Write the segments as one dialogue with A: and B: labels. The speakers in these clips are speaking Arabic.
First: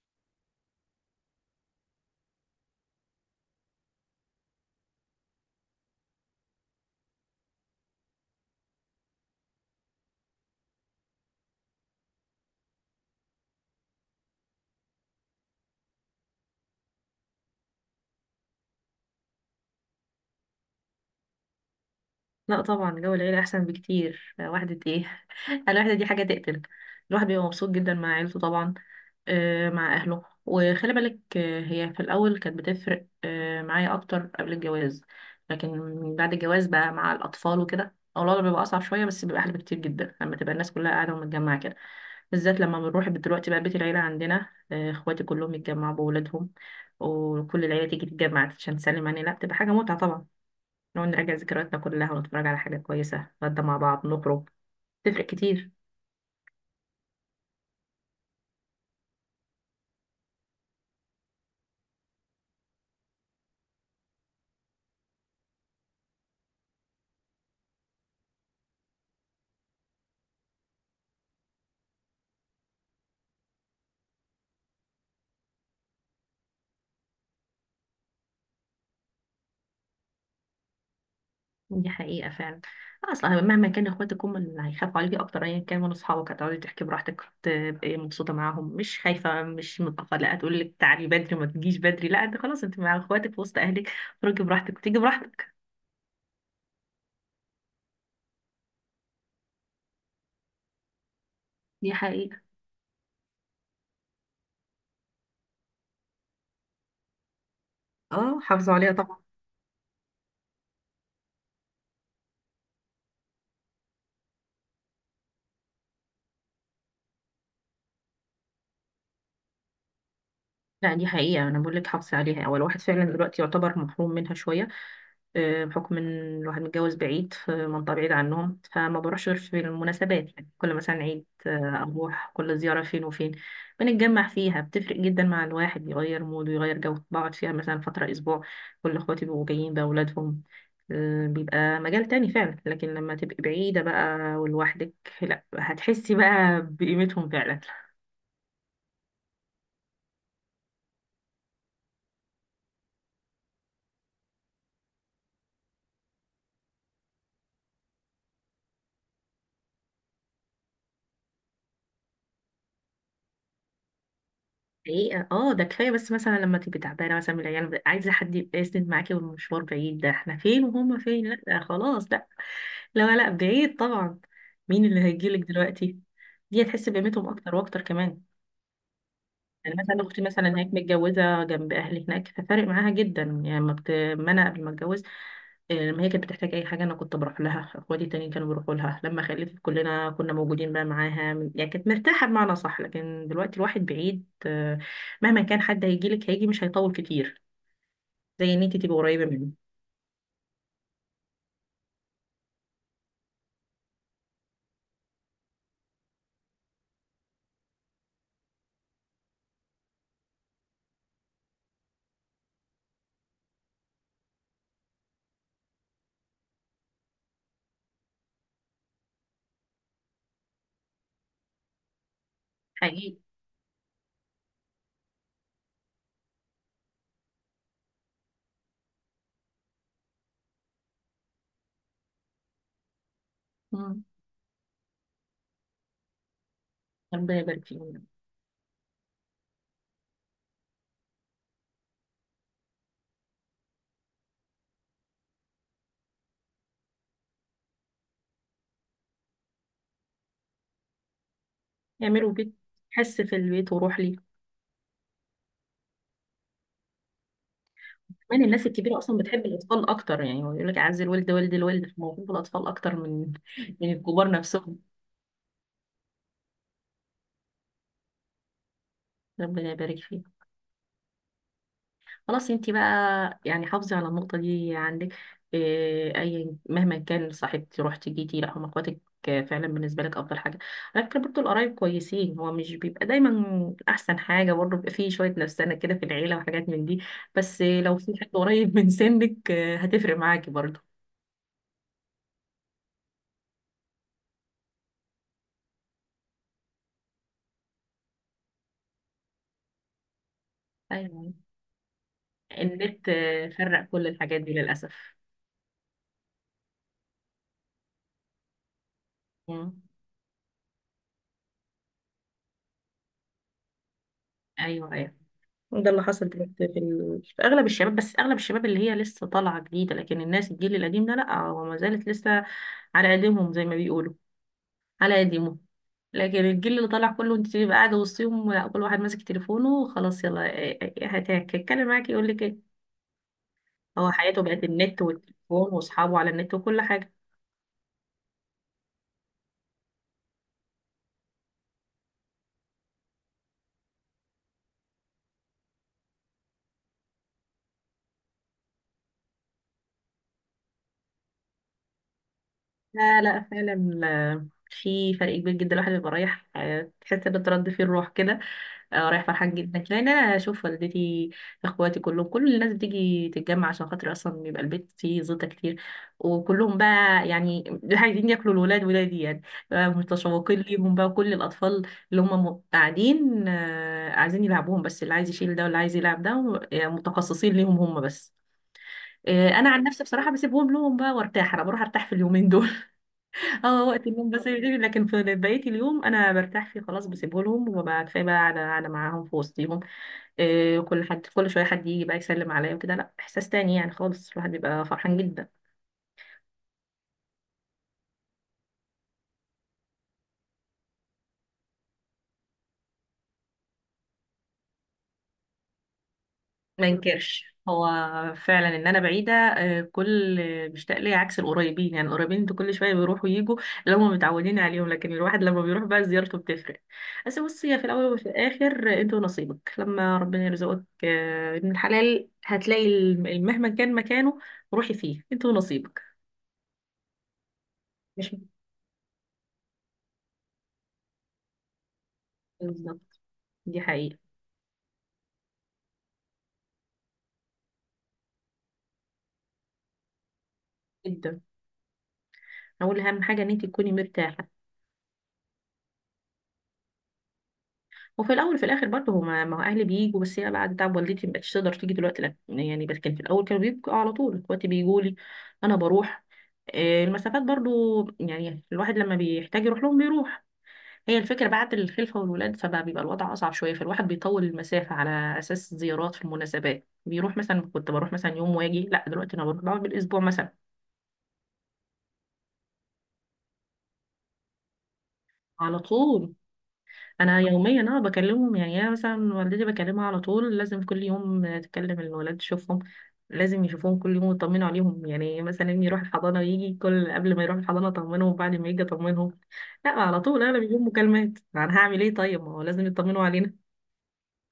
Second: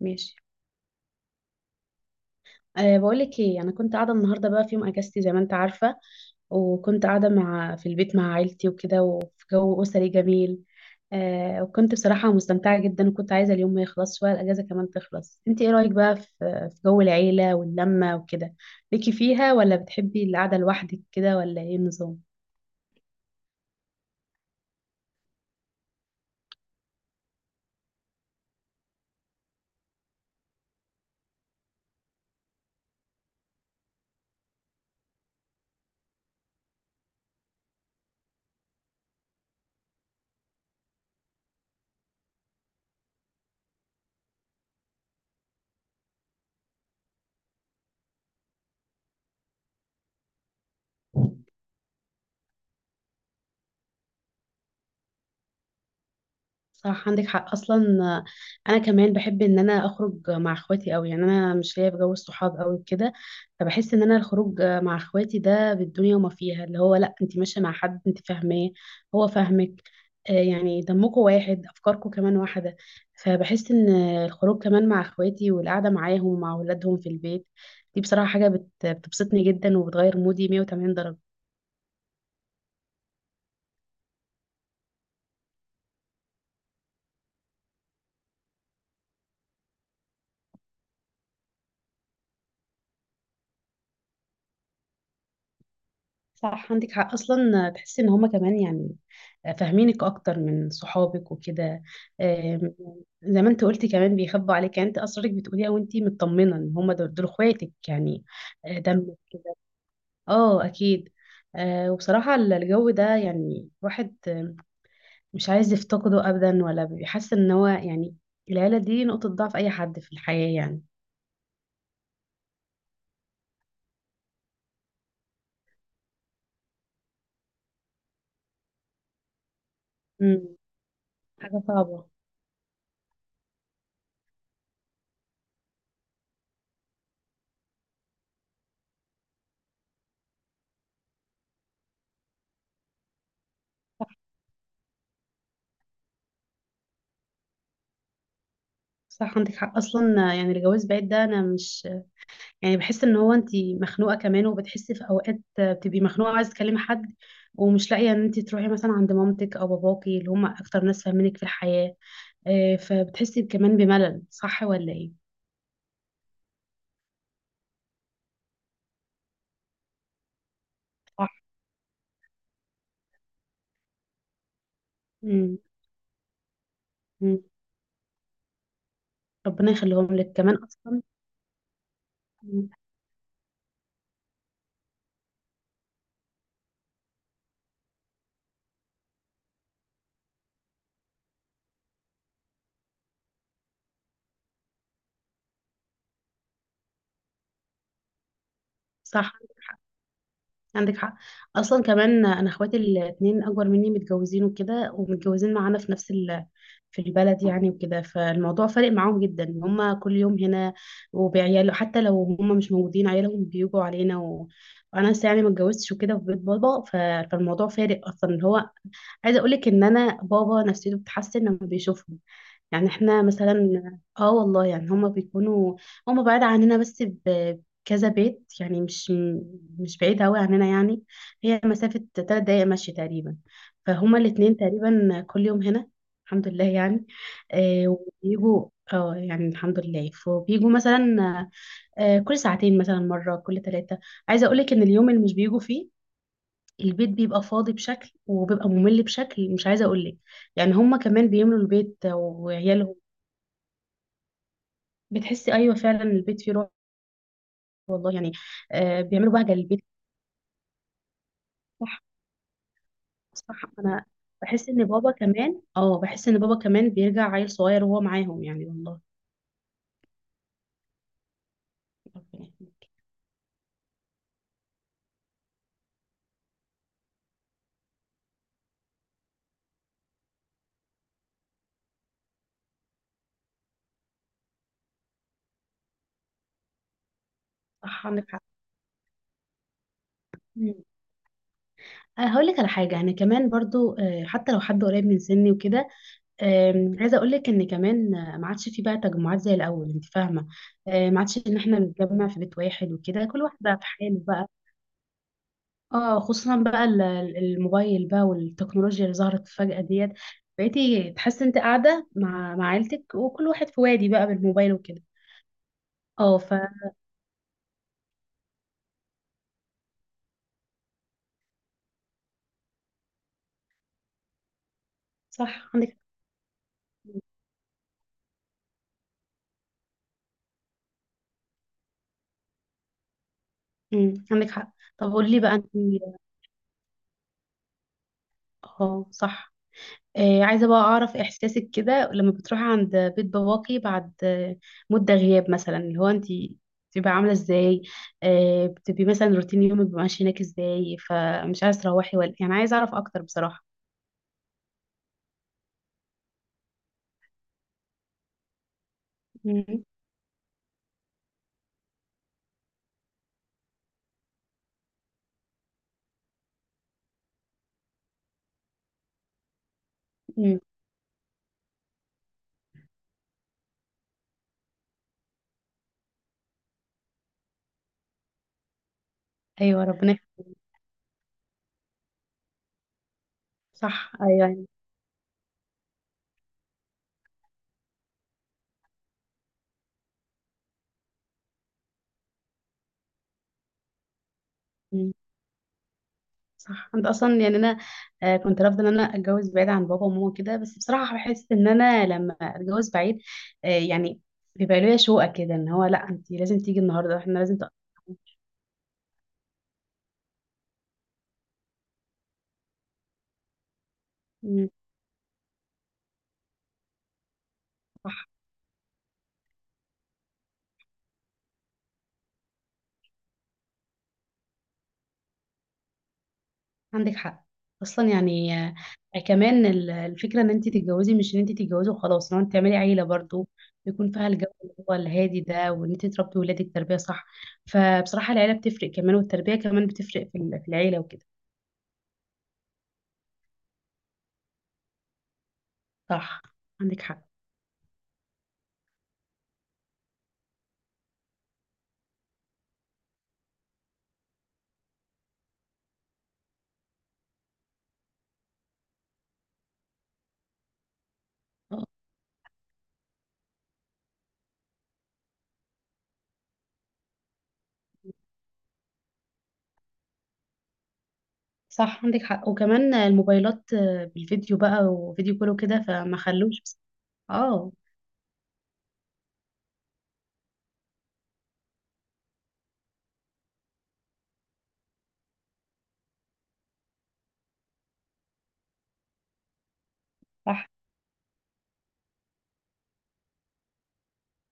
A: ماشي. بقولك ايه، انا كنت قاعده النهارده بقى في يوم اجازتي زي ما انت عارفه. وكنت قاعده في البيت مع عيلتي وكده، وفي جو اسري جميل. وكنت بصراحه مستمتعه جدا، وكنت عايزه اليوم ما يخلصش ولا الاجازه كمان تخلص. انت ايه رايك بقى في جو العيله واللمه وكده؟ ليكي فيها، ولا بتحبي القعده لوحدك كده، ولا ايه النظام؟
B: لا طبعا، جو العيلة أحسن بكتير. وحدة ايه الوحدة دي حاجة تقتل الواحد. بيبقى مبسوط جدا مع عيلته طبعا، مع أهله. وخلي بالك، هي في الأول كانت بتفرق معايا أكتر قبل الجواز، لكن بعد الجواز بقى مع الأطفال وكده أو الوضع بيبقى أصعب شوية، بس بيبقى أحلى بكتير جدا لما تبقى الناس كلها قاعدة ومتجمعة كده، بالذات لما بنروح دلوقتي بقى بيت العيلة عندنا، إخواتي كلهم يتجمعوا بأولادهم وكل العيلة تيجي تتجمع عشان تسلم علينا. لا، بتبقى حاجة متعة طبعا. نقعد نراجع ذكرياتنا كلها ونتفرج على حاجة كويسة، نتغدى مع بعض، نخرج. تفرق كتير.
A: صح، عندك حق اصلا. انا كمان بحب ان انا اخرج مع اخواتي قوي، يعني انا مش ليا في جو الصحاب قوي كده. فبحس ان انا الخروج مع اخواتي ده بالدنيا وما فيها، اللي هو لا انت ماشيه مع حد انت فاهماه، هو فاهمك. يعني دمكم واحد، افكاركم كمان واحده. فبحس ان الخروج كمان مع اخواتي والقعده معاهم مع اولادهم في البيت، دي بصراحه حاجه بتبسطني جدا وبتغير مودي 180 درجه.
B: دي حقيقة فعلا. أصلا مهما كان، إخواتك هم اللي هيخافوا عليكي أكتر، أيا كان من أصحابك. هتقعدي تحكي براحتك، تبقي مبسوطة معاهم، مش خايفة، مش متأخرة. لا تقول لك تعالي بدري، ما تجيش بدري. لا، أنت خلاص أنت مع إخواتك في وسط أهلك. خرجي براحتك وتيجي براحتك.
A: صح، عندك حق اصلا. تحسي ان هما كمان يعني فاهمينك اكتر من صحابك وكده.
B: دي حقيقة.
A: آم، زي ما انت قلتي كمان بيخبوا عليك، يعني انت اسرارك بتقوليها وانت مطمنه ان هما دول اخواتك يعني.
B: اه، حافظوا
A: آه،
B: عليها
A: دم
B: طبعا.
A: اه اكيد. وبصراحه الجو ده يعني الواحد مش عايز يفتقده ابدا، ولا بيحس ان هو يعني العيله دي نقطه ضعف اي حد في الحياه يعني.
B: لا، دي حقيقة أنا بقول لك حافظي عليها. هو الواحد فعلا دلوقتي يعتبر محروم منها شوية، بحكم إن الواحد متجوز بعيد في منطقة بعيدة عنهم، فما بروحش غير في المناسبات. يعني
A: مم،
B: كل مثلا عيد
A: حاجه صعبه.
B: أروح، كل زيارة فين وفين بنتجمع فيها بتفرق جدا مع الواحد، يغير موده، يغير جو، بقعد فيها مثلا فترة أسبوع. كل إخواتي بيبقوا جايين بأولادهم، بيبقى مجال تاني فعلا. لكن لما تبقي بعيدة بقى ولوحدك، لا هتحسي بقى بقيمتهم فعلا.
A: صح، عندك حق اصلا. يعني الجواز بعيد ده انا مش يعني، بحس ان هو انت مخنوقه كمان، وبتحسي في اوقات بتبقي مخنوقه وعايزه تكلمي حد ومش لاقيه، ان انت تروحي مثلا عند مامتك او باباكي اللي هم اكتر ناس فاهمينك في الحياه. فبتحسي كمان بملل، صح ولا ايه؟
B: حقيقة اه، ده كفاية. بس مثلا لما تبقي تعبانة مثلا من العيال، عايزة حد يبقى يسند معاكي، والمشوار بعيد، ده احنا فين وهما فين،
A: صح.
B: لا ده خلاص. لا لا، لا بعيد طبعا. مين اللي هيجيلك
A: مم.
B: دلوقتي؟ دي هتحس بقيمتهم
A: مم.
B: أكتر وأكتر كمان.
A: ربنا
B: يعني مثلا
A: يخليهم
B: اختي
A: لك
B: مثلا
A: كمان
B: هناك
A: اصلا.
B: متجوزه جنب اهلي هناك، ففارق
A: مم.
B: معاها جدا. يعني ما انا قبل ما اتجوز، لما هي كانت بتحتاج اي حاجه انا كنت بروح لها، اخواتي التانيين كانوا بيروحوا لها، لما خلفت كلنا كنا موجودين بقى معاها. يعني كانت مرتاحه بمعنى صح. لكن دلوقتي الواحد بعيد، مهما كان حد هيجي لك، هيجي مش هيطول كتير زي ان انت تبقي قريبه
A: صح،
B: منه.
A: عندك حق اصلا. كمان انا اخواتي الاتنين اكبر مني متجوزين وكده، ومتجوزين معانا في نفس في البلد يعني وكده. فالموضوع فارق معاهم جدا إن هما كل يوم هنا وبعياله. حتى لو هما مش موجودين، بيجوا علينا وانا لسه يعني ما اتجوزتش وكده، في بيت بابا. فالموضوع فارق اصلا، اللي هو عايزه اقول لك ان انا بابا نفسيته بتتحسن لما بيشوفهم. يعني
B: حقيقي.
A: احنا مثلا اه والله يعني هما بيكونوا، هما بعاد عننا بس كذا بيت، يعني مش مش بعيد أوي عننا يعني. هي مسافة 3 دقايق مشي تقريبا.
B: مم.
A: فهما الاتنين تقريبا كل يوم هنا، الحمد لله يعني.
B: ربنا يبارك فيهم.
A: وبيجوا، اه يعني الحمد لله، فبيجوا مثلا كل ساعتين مثلا مرة، كل ثلاثة. عايزة أقولك إن اليوم اللي مش بيجوا فيه، البيت بيبقى فاضي بشكل وبيبقى ممل بشكل مش عايزة أقولك. يعني هما كمان بيملوا البيت
B: يعملوا بيت،
A: وعيالهم.
B: حس في البيت، وروح لي.
A: بتحسي أيوة فعلا، البيت فيه روح، والله يعني.
B: كمان الناس الكبيرة أصلا
A: بيعملوا
B: بتحب
A: بهجة للبيت.
B: الأطفال أكتر. يعني هو يقول لك أعز الولد ولد الولد، فموهوب الأطفال أكتر من
A: صح،
B: من
A: انا
B: الكبار
A: بحس
B: نفسهم.
A: ان بابا كمان، اه بحس ان بابا كمان بيرجع عيل صغير وهو معاهم يعني، والله.
B: ربنا يبارك فيك. خلاص أنت
A: اوكي.
B: بقى يعني حافظي على النقطة دي عندك. أي مهما كان صاحبتي، رحتي جيتي، لا هم إخواتك فعلا بالنسبة لك أفضل حاجة. على فكرة برضه القرايب كويسين، هو مش بيبقى دايما أحسن حاجة، برضه بيبقى فيه شوية نفسنة كده في العيلة وحاجات من دي. بس لو
A: صح،
B: في حد
A: عندك حق.
B: قريب من سنك، هتفرق معاكي برضه.
A: مم. أنا هقول لك على حاجة. أنا كمان برضو حتى لو حد قريب من سني وكده، عايزة أقول لك إن كمان ما عادش في بقى تجمعات زي الأول، أنت فاهمة. ما
B: أيوة،
A: عادش إن إحنا بنتجمع في بيت واحد
B: النت
A: وكده، كل واحد بقى في
B: فرق كل
A: حاله
B: الحاجات
A: بقى.
B: دي للأسف.
A: اه خصوصا بقى الموبايل بقى والتكنولوجيا اللي ظهرت فجأة
B: مم.
A: ديت. بقيتي تحسي أنت قاعدة مع عيلتك، وكل واحد في وادي بقى بالموبايل
B: ايوه
A: وكده.
B: ايوه، ده اللي حصل
A: اه ف،
B: دلوقتي في اغلب الشباب. بس اغلب الشباب اللي هي لسه طالعه جديده، لكن الناس الجيل القديم ده لا، هو ما زالت لسه على قديمهم زي ما بيقولوا، على قديمهم.
A: صح عندك
B: لكن الجيل اللي طالع
A: حق.
B: كله انت تبقى قاعده وسطهم، لا كل واحد ماسك تليفونه. خلاص يلا إيه هتتكلم معاك، يقول لك ايه؟ هو حياته
A: عندك
B: بقت
A: حق.
B: النت
A: طب قولي لي بقى انت،
B: والتليفون واصحابه على النت وكل حاجه.
A: اه صح، آه عايزه بقى اعرف احساسك كده لما بتروحي عند بيت باباكي بعد مده غياب مثلا، اللي هو انت بتبقى عامله ازاي؟ بتبقي مثلا روتين يومك بيبقى ماشي هناك ازاي؟ فمش عايزه تروحي ولا يعني، عايزه اعرف
B: لا
A: اكتر
B: لا،
A: بصراحه.
B: فعلا في فرق كبير جدا. الواحد بيبقى رايح، تحس ان ترد فيه الروح كده. اه رايح فرحان جدا
A: امم
B: لان انا اشوف والدتي، اخواتي كلهم، كل الناس بتيجي تتجمع عشان خاطر، اصلا بيبقى البيت فيه زيطه كتير. وكلهم بقى يعني عايزين ياكلوا الولاد، ولادي يعني، بقى
A: أمم.
B: متشوقين ليهم بقى. وكل الاطفال اللي هم قاعدين، عايزين يلعبوهم، بس اللي عايز يشيل ده واللي عايز يلعب ده متخصصين ليهم هم بس. انا عن
A: ايوه،
B: نفسي
A: ربنا
B: بصراحه بسيبهم لهم بقى وارتاح، انا بروح ارتاح في اليومين دول. اه وقت
A: صح.
B: النوم
A: ايوه،
B: بس،
A: أيوة.
B: لكن في بقيه اليوم انا برتاح فيه، خلاص بسيبه لهم وببقى كفايه بقى على معاهم في وسطهم. كل حد كل شويه حد يجي بقى يسلم عليا وكده، لا احساس تاني يعني خالص، الواحد بيبقى فرحان جدا.
A: صح، انت اصلا يعني انا كنت رافضه ان انا اتجوز بعيد عن بابا وماما كده، بس بصراحه بحس ان انا لما اتجوز بعيد يعني بيبقى ليا شوقه كده، ان هو لا انت لازم تيجي
B: ما
A: النهارده، احنا
B: ينكرش
A: لازم
B: هو فعلا ان انا بعيده، إيه، كل بيشتاق لي عكس القريبين. يعني القريبين انتوا كل شويه بيروحوا ويجوا، اللي هم متعودين
A: مم،
B: عليهم، لكن الواحد لما بيروح بقى زيارته بتفرق. بس بصي، هي في الاول وفي
A: صح،
B: الاخر، انت ونصيبك. لما ربنا يرزقك ابن الحلال، هتلاقي مهما كان مكانه روحي فيه، انت ونصيبك.
A: عندك حق اصلا
B: مش
A: يعني. كمان الفكره ان انت تتجوزي، مش ان انت تتجوزي وخلاص، ان انت تعملي عيله
B: بالظبط،
A: برضو
B: دي
A: يكون
B: حقيقه
A: فيها الجو اللي هو الهادي ده، وان انت تربي ولادك تربيه صح. فبصراحه العيله بتفرق كمان، والتربيه كمان بتفرق في في العيله وكده.
B: جدا. اقول اهم حاجه ان انت تكوني مرتاحه.
A: صح، عندك حق.
B: وفي الاول وفي الاخر برضه، هما ما هو اهلي بيجوا، بس هي بعد تعب والدتي ما بقتش تقدر تيجي دلوقتي، لا يعني. بس كان في الاول كانوا بيجوا على طول، دلوقتي بيجوا لي، انا بروح. المسافات برضو يعني الواحد لما بيحتاج يروح لهم بيروح. هي الفكرة بعد الخلفة والولاد، فبقى بيبقى الوضع أصعب شوية، فالواحد بيطول المسافة على أساس زيارات في المناسبات. بيروح مثلا، كنت بروح مثلا يوم واجي، لا دلوقتي أنا بروح بقعد بالأسبوع مثلا.
A: صح، عندك حق. وكمان الموبايلات بالفيديو بقى، وفيديو كله
B: على
A: كده، فما
B: طول
A: خلوش.
B: انا
A: اه
B: يوميا بكلمهم. يعني انا مثلا والدتي بكلمها على طول، لازم كل يوم تكلم الولاد تشوفهم، لازم يشوفوهم كل يوم ويطمنوا عليهم. يعني مثلا ابني يروح الحضانه ويجي، كل قبل ما يروح الحضانه اطمنهم، وبعد ما يجي اطمنهم. لا على طول انا
A: صح.
B: بيجيهم مكالمات، انا هعمل ايه؟ طيب ما هو لازم يطمنوا علينا.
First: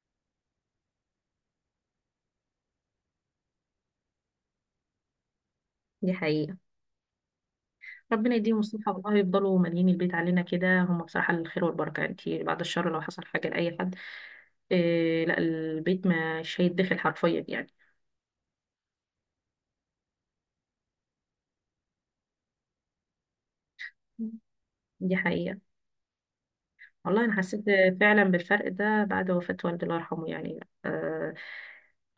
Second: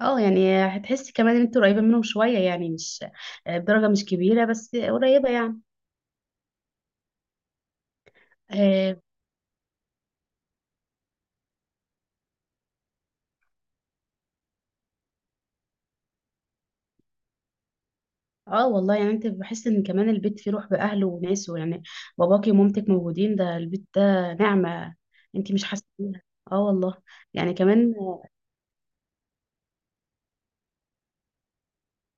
A: اه، يعني هتحسي كمان ان انت قريبة منهم شوية، يعني مش بدرجة مش كبيرة، بس قريبة يعني.
B: دي حقيقه. ربنا يديهم الصحه،
A: اه.
B: والله يفضلوا مالين البيت علينا كده، هم بصراحه الخير والبركه، انت بعد الشر لو حصل حاجه لاي حد، إيه لا، البيت مش هيتدخل حرفيا يعني.
A: والله يعني، انت بحس ان كمان البيت فيه روح بأهله وناسه يعني. باباكي ومامتك موجودين، ده البيت ده نعمة
B: دي
A: انت
B: حقيقه.
A: مش حاسة بيها. اه والله
B: والله أنا
A: يعني
B: حسيت
A: كمان.
B: فعلا بالفرق ده بعد وفاة والدي الله يرحمه.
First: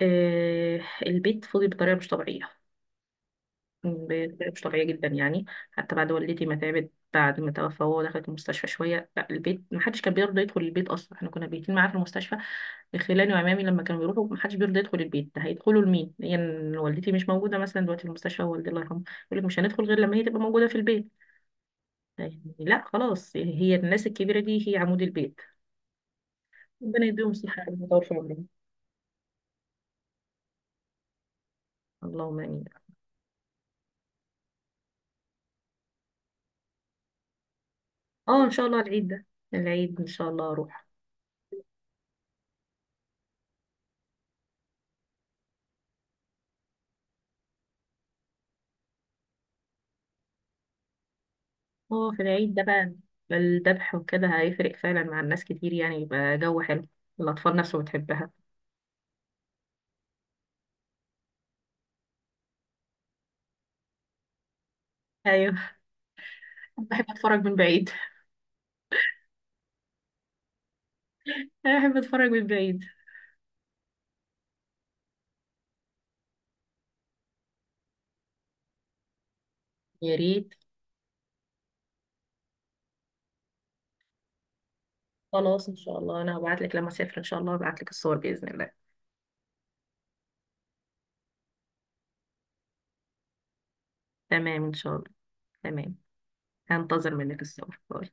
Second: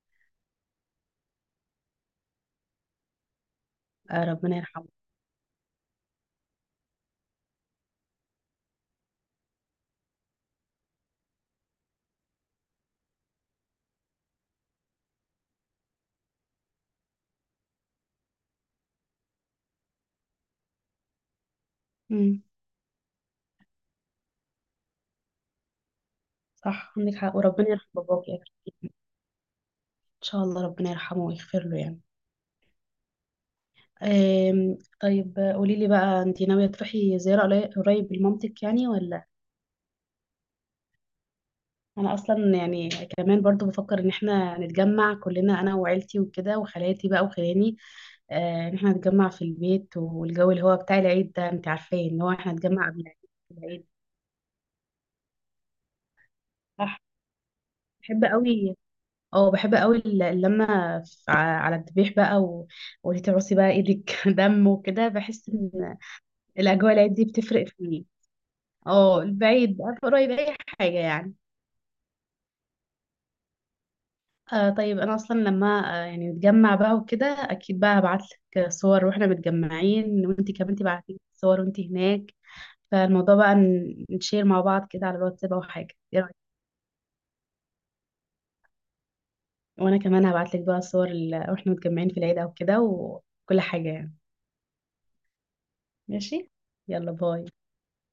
B: آه البيت فضي بطريقة مش طبيعية، بطريقة
A: ربنا
B: مش طبيعية
A: يرحمه.
B: جدا يعني. حتى بعد والدتي ما تعبت، بعد ما توفى وهو دخلت المستشفى شوية، لا البيت محدش كان بيرضى يدخل البيت أصلا، احنا كنا بيتين معاه في المستشفى. خلاني وعمامي لما كانوا بيروحوا محدش بيرضى يدخل البيت، ده هيدخلوا لمين؟ هي يعني والدتي مش موجودة مثلا دلوقتي، في المستشفى والدي الله يرحمه، يقول لك مش هندخل غير لما هي تبقى موجودة في البيت.
A: امم
B: يعني لا خلاص، هي الناس الكبيرة دي هي عمود البيت.
A: صح،
B: ربنا
A: عندك
B: يديهم
A: حق.
B: صحة
A: وربنا يرحم
B: ويطول في
A: باباكي، ان
B: عمرهم.
A: شاء الله ربنا يرحمه ويغفر له يعني.
B: اللهم آمين.
A: طيب قولي لي بقى، انت ناوية تروحي زيارة قريب
B: اه إن
A: لمامتك
B: شاء الله
A: يعني
B: العيد ده،
A: ولا؟
B: العيد إن شاء الله أروح.
A: انا اصلا يعني كمان برضو بفكر ان احنا نتجمع كلنا، انا وعيلتي وكده، وخالاتي بقى وخلاني، ان احنا نتجمع في البيت، والجو اللي هو بتاع العيد ده انت عارفاه،
B: اه في
A: ان هو احنا
B: العيد ده
A: نتجمع
B: بقى
A: قبل العيد.
B: الذبح وكده هيفرق فعلا مع الناس كتير، يعني يبقى جو حلو.
A: صح.
B: الأطفال نفسه
A: بحب
B: بتحبها.
A: قوي. اه بحب قوي اللمة. ف- ع- على الذبيح بقى وليه تعوصي بقى ايدك دم وكده، بحس
B: أيوه.
A: ان الاجواء
B: بحب
A: العيد دي
B: أتفرج من
A: بتفرق
B: بعيد.
A: في، اه البعيد بقى قريب اي حاجة يعني.
B: أنا بحب أتفرج من بعيد.
A: طيب انا اصلا لما يعني نتجمع بقى وكده، اكيد بقى هبعت لك صور واحنا
B: يا
A: متجمعين، وانتي
B: ريت.
A: كمان تبعتي لي صور وانتي هناك. فالموضوع بقى نشير مع بعض كده على الواتساب او
B: خلاص إن
A: حاجه،
B: شاء
A: ايه
B: الله،
A: رايك؟
B: أنا هبعت لك لما أسافر إن شاء الله، هبعت لك الصور بإذن الله.
A: وانا كمان هبعت لك بقى صور واحنا متجمعين في العيد او كده، وكل حاجه يعني.
B: تمام إن شاء الله. تمام.
A: ماشي. يلا
B: هنتظر منك
A: باي.
B: الصور، باي.